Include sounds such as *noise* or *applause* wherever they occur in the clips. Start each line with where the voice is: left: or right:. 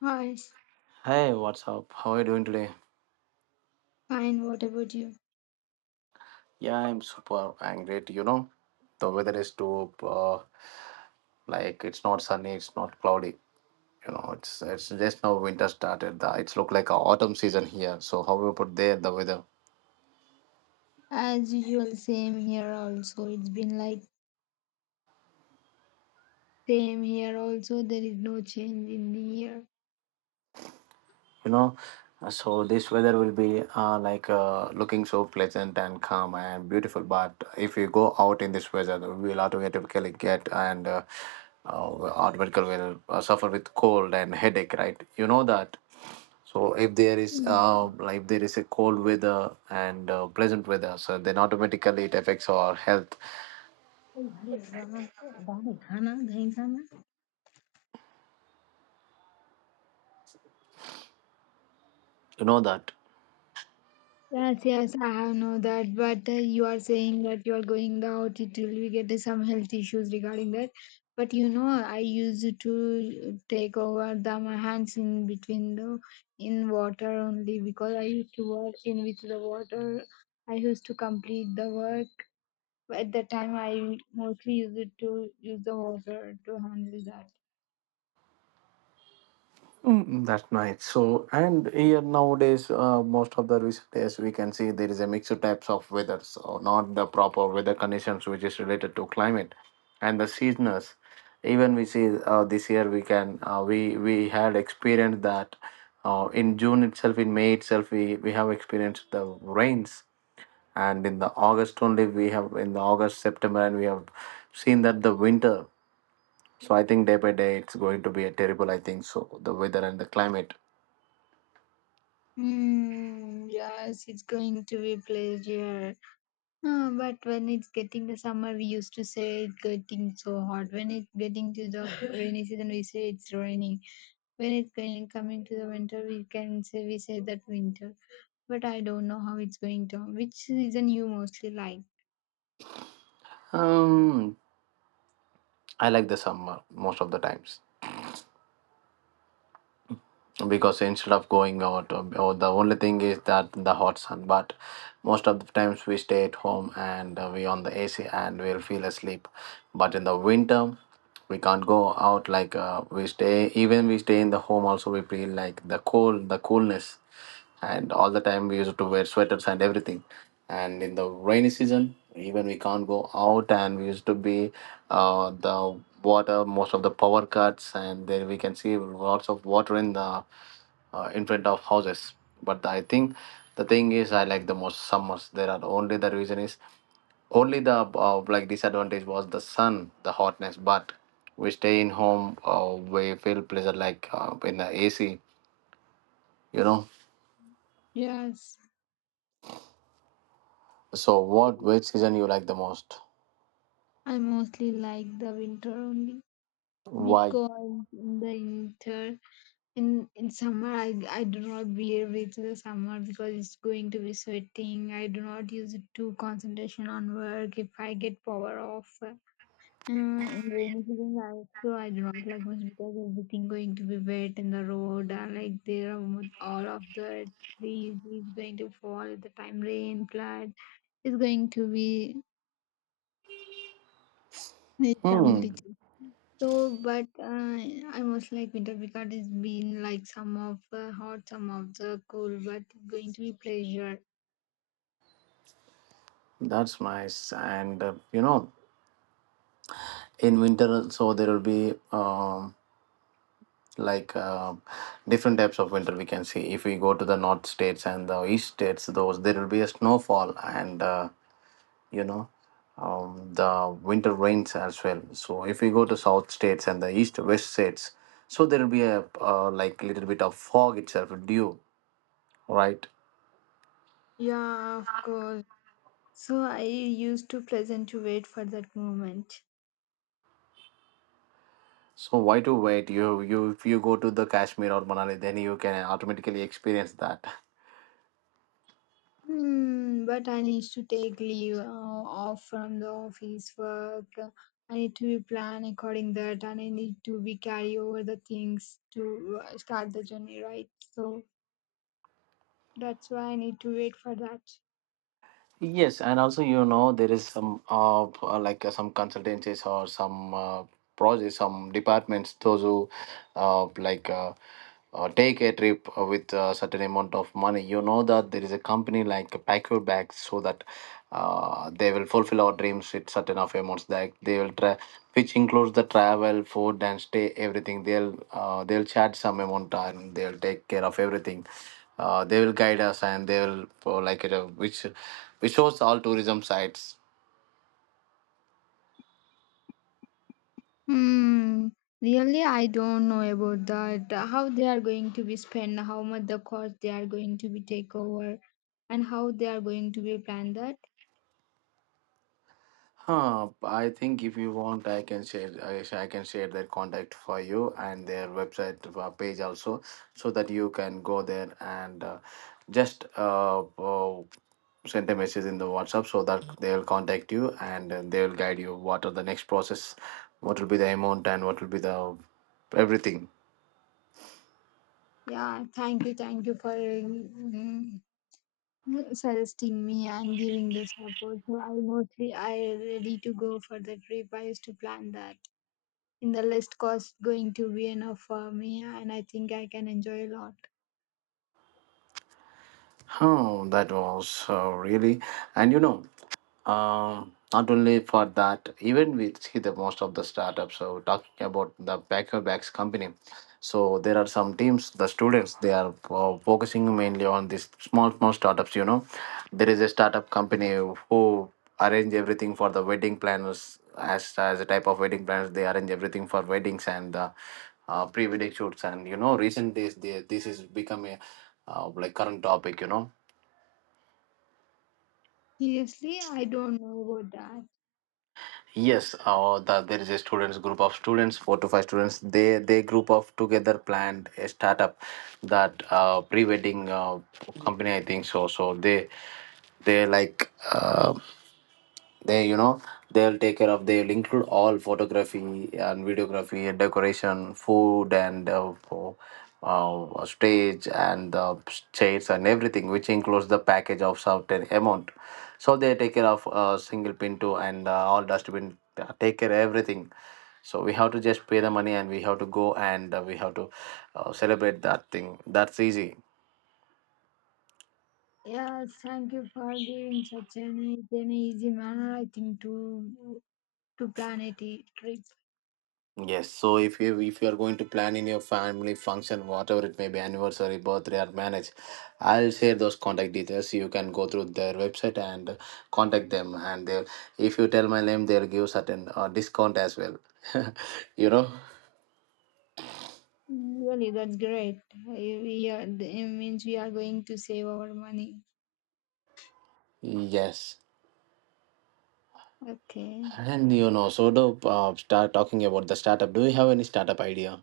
left: Hi, s-
right: Hey, what's up? How are you doing today?
left: fine. What about you?
right: Yeah, I'm super I great. You know, the weather is too like it's not sunny, it's not cloudy. You know, it's just now winter started. It's look like a autumn season here. So how we put there the weather?
left: As usual, same here also. It's been like same here also. There is no change in the year.
right: You know, so this weather will be like looking so pleasant and calm and beautiful. But if you go out in this weather, we'll automatically get and automatically will suffer with cold and headache, right? You know that. So if there is
left: Hmm.
right: like if there is a cold weather and pleasant weather, so then automatically it affects our health.
left: अरे वाह, क्या बात है, खाना, दही खाना।
right: You know that.
left: Yes, yes, I have know that. But you are saying that you are going out, it will be get some health issues regarding that. But you know, I used to take over the my hands in between the in water only because I used to work in with the water. I used to complete the work. At the time, I mostly used to use the water to handle that.
right: Mm, that's nice. So and here nowadays, most of the recent days we can see there is a mixed types of weather. So not the proper weather conditions which is related to climate and the seasons. Even we see this year we can we had experienced that in June itself, in May itself, we have experienced the rains, and in the August only we have, in the August, September, and we have seen that the winter. So I think day by day it's going to be a terrible, I think so, the weather and the climate.
left: Hmm. Yes, it's going to be pleasure. Ah, but when it's getting the summer, we used to say it's getting so hot. When it's getting to the *laughs* rainy season, we say it's raining. When it's going coming to the winter, we say that winter. But I don't know how it's going to. Which season you mostly like?
right: um I like the summer most of the times, because instead of going out, the only thing is that the hot sun, but most of the times we stay at home and we on the AC and we'll feel asleep. But in the winter we can't go out, like we stay even we stay in the home also, we feel like the cold, the coolness, and all the time we used to wear sweaters and everything. And in the rainy season, even we can't go out, and we used to be the water, most of the power cuts, and there we can see lots of water in the in front of houses. But I think the thing is, I like the most summers. There are only, the reason is only the like disadvantage was the sun, the hotness, but we stay in home, we feel pleasure, like in the AC, you know.
left: Yes,
right: So what wet season you like the most?
left: I mostly like the winter only
right: Why?
left: because in the winter in summer I do not wear with the summer because it's going to be sweating. I do not use it to concentration on work if I get power off. In the rainy season I also I do not like much because everything going to be wet in the road, like there are all of the trees is going to fall at the time rain. Flood is going to be some
right: Hmm,
left: glitches. So, but I was like winter picard has been like some of the hot, some of the cool, but going to be pleasure.
right: that's nice. And you know, in winter, so there will be like uh, different types of winter we can see. If we go to the north states and the east states, those there will be a snowfall, and you know, the winter rains as well. So if we go to south states and the east west states, so there will be a like little bit of fog itself, dew, right?
left: Yeah, of course. So I used to present to wait for that moment.
right: So why to wait? You if you go to the Kashmir or Manali, then you can automatically experience that.
left: Hmm, but I need to take leave off from the office work. I need to be plan according that, and I need to be carry over the things to start the journey, right? So that's why I need to wait for that.
right: Yes, and also you know there is some like some consultancies or some projects, some departments those who uh like uh, take a trip with a certain amount of money. You know that there is a company like Pack Your Bags, so that they will fulfill our dreams with certain of amounts that they will try, which includes the travel, food, and stay, everything. They'll charge some amount and they'll take care of everything. They will guide us and they will which we shows all tourism sites.
left: Hmm. Really, I don't know about that. How they are going to be spent, how much the cost they are going to be take over, and how they are going to be planned that.
right: Huh, I think if you want, I can share. I can share their contact for you and their website page also, so that you can go there and just send a message in the WhatsApp so that they'll contact you and they'll guide you what are the next process, what will be the amount, and what will be the everything.
left: Yeah, thank you for suggesting me and giving the support. So I mostly I ready to go for the trip. I used to plan that. In the list cost going to be enough for me, and I think I can enjoy a lot.
right: Oh, that was really, and you know. Not only for that, even we see the most of the startups. So talking about the Packer Bags company, so there are some teams, the students, they are focusing mainly on these small small startups. You know, there is a startup company who arrange everything for the wedding planners. As a type of wedding planners, they arrange everything for weddings and pre-wedding shoots. And you know, recent days, they, this is become a like current topic. You know,
left: Seriously, I don't know about that.
right: yes, there is a students group of students, four to five students. They group of together planned a startup, that pre wedding company I think so. So they like. Uh, they you know they'll take care of, they'll include all photography and videography and decoration food and stage and chairs and everything, which includes the package of certain amount. So they take care of single pin too, and all dustbin take care everything. So we have to just pay the money and we have to go and we have to celebrate that thing. That's easy.
left: Yes, thank you for giving such an easy manner, I think, to plan a trip.
right: Yes, so if you are going to plan in your family function, whatever it may be, anniversary, birthday, or marriage, I'll share those contact details. You can go through their website and contact them, and they'll, if you tell my name, they'll give certain discount as well. *laughs* You know,
left: Really, that's great. We are, it means we are going to save our money.
right: yes,
left: Okay.
right: and you know, so to start talking about the startup. Do you have any startup idea?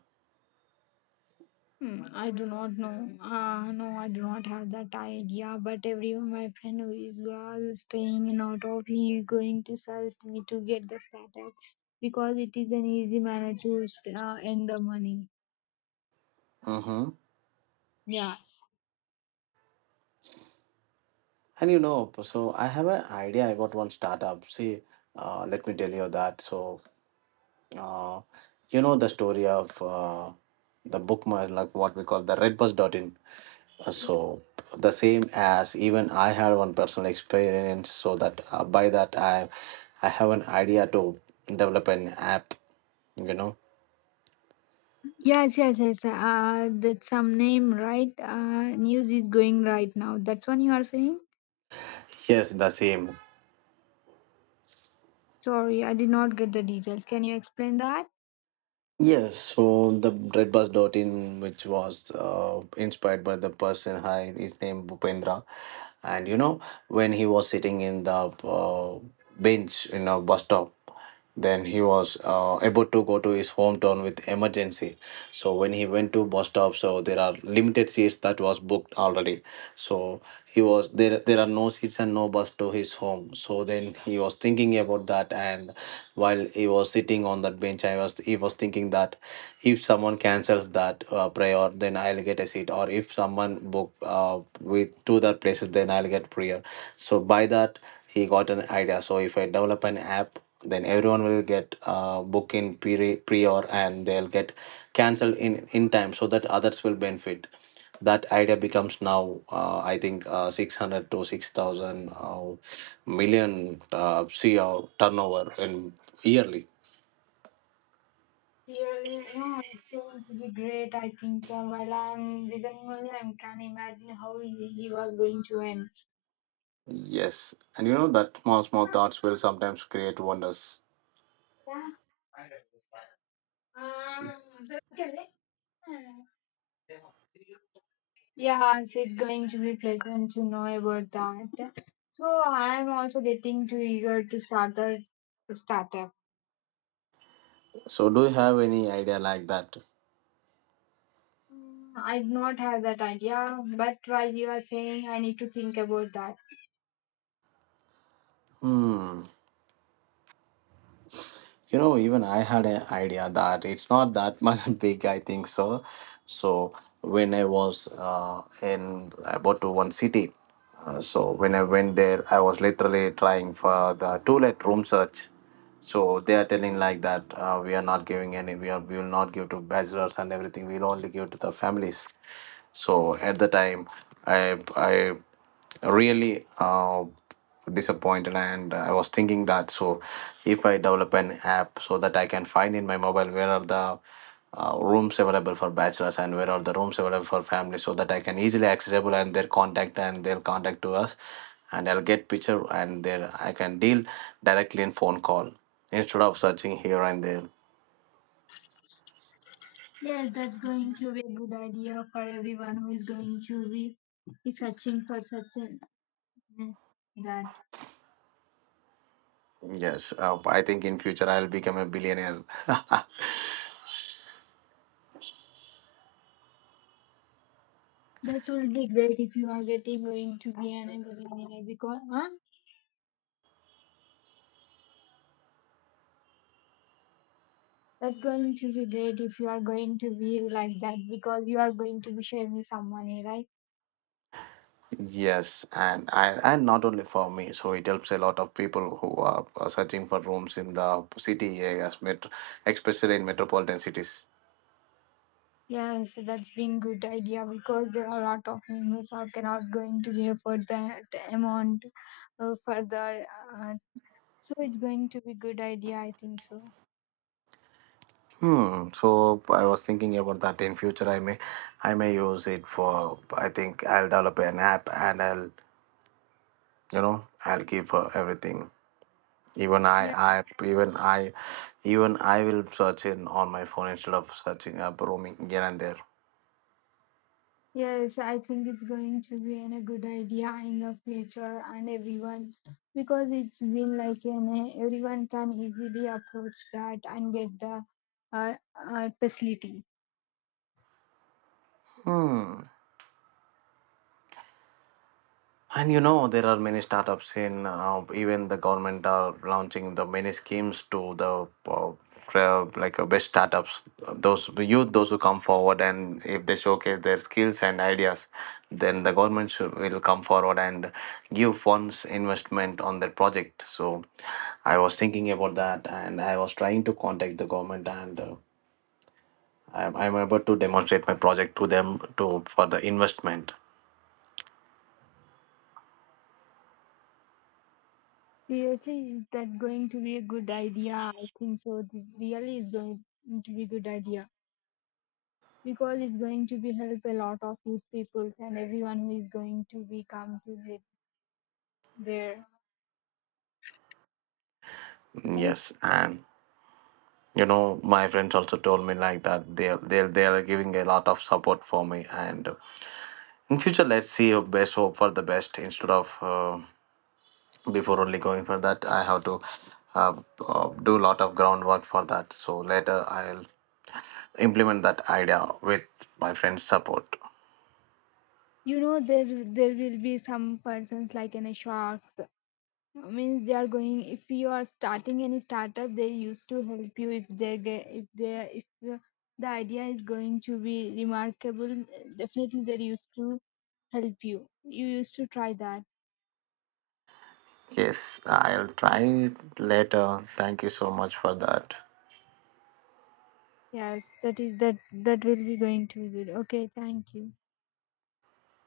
left: Hmm, I do not know. No, I do not have that idea. But everyone, my friend who is was staying in out of, he is going to suggest me to get the startup because it is an easy manner to earn the money.
right: Mm-hmm.
left: Yes.
right: And you know, so I have an idea about one startup. See, let me tell you that. So Uh, you know the story of the bookmark, like what we call the redbus.in. So the same as, even I had one personal experience, so that by that I have an idea to develop an app. You know,
left: Yes, yes, yes. That's some name, right? News is going right now. That's what you are saying?
right: yes, the same.
left: Sorry, I did not get the details. Can you explain that?
right: Yes, so the redbus.in, which was inspired by the person, hi, his name Bupendra. And you know, when he was sitting in the bench in a bus stop, then he was about to go to his hometown with emergency. So when he went to bus stop, so there are limited seats that was booked already. So he was there. There are no seats and no bus to his home. So then he was thinking about that, and while he was sitting on that bench, I was he was thinking that if someone cancels that prayer, then I'll get a seat. Or if someone book with to that places, then I'll get prayer. So by that he got an idea, so if I develop an app, then everyone will get book in prior, and they'll get cancelled in time, so that others will benefit. That idea becomes now, I think 600 to 6,000 million cr turnover in yearly.
left: Really, yeah, it's going to be great. I think so. While I'm listening only, I can imagine how he was going to end.
right: Yes, and you know that small small thoughts will sometimes create wonders.
left: Yeah. Um, yeah, so it's going to be pleasant to know about that. So I'm also getting too eager to start the startup.
right: So do you have any idea like that?
left: Mm, I did not have that idea, but while you are saying, I need to think about that.
right: Hmm, you know, even I had an idea that it's not that much *laughs* big, I think so. So when I was in about to one city, so when I went there, I was literally trying for the toilet room search. So they are telling like that, we are not giving any, we will not give to bachelors and everything, we'll only give to the families. So at the time, I really disappointed, and I was thinking that so if I develop an app so that I can find in my mobile where are the rooms available for bachelors and where are the rooms available for families, so that I can easily accessible, and their contact to us, and I'll get picture and there I can deal directly in phone call, instead of searching here and there.
left: Yes, that's going to be a good idea for everyone who is going to be searching for such an, mm, that.
right: Yes, I think in future I'll become a billionaire. *laughs*
left: That's will be great if you are getting going to be an engineer because huh? That's going to be great if you are going to be like that because you are going to be sharing with someone, eh, right?
right: Yes, and not only for me, so it helps a lot of people who are searching for rooms in the city areas, especially in metropolitan cities.
left: Yes, that's been good idea because there are a lot of members who cannot going to be afford that amount further. Uh, so it's going to be good idea, I think so.
right: Hmm. So I was thinking about that in future. I may use it for. I think I'll develop an app and I'll, you know, I'll give her everything. Even
left: Yeah.
right: I, even I, even I will search in on my phone instead of searching up roaming here and there.
left: Yes, I think it's going to be an, a good idea in the future and everyone because it's been like an, everyone can easily approach that and get the uh, facility.
right: Hmm. And you know, there are many startups in even the government are launching the many schemes to the like best startups. Those the youth, those who come forward, and if they showcase their skills and ideas, then the government will come forward and give funds investment on their project. So I was thinking about that, and I was trying to contact the government, and I'm able to demonstrate my project to them to for the investment.
left: Seriously, is that going to be a good idea? I think so. It really is going to be a good idea, because it's going to be help a lot of youth peoples and everyone who is going to be come to there, right?
right: Yes, and you know my friends also told me like that they are giving a lot of support for me, and in future let's see your best, hope for the best. Instead of before only going for that, I have to uh, do a lot of groundwork for that, so later I'll implement that idea with my friend's support.
left: You know, there will be some persons like in a sharks. I mean they are going, if you are starting any startup they used to help you, if they get if the the idea is going to be remarkable, definitely they used to help you. You used to try that.
right: Yes, I'll try it later. Thank you so much for that.
left: Yes, that is that that will be going to be good. Okay, thank you.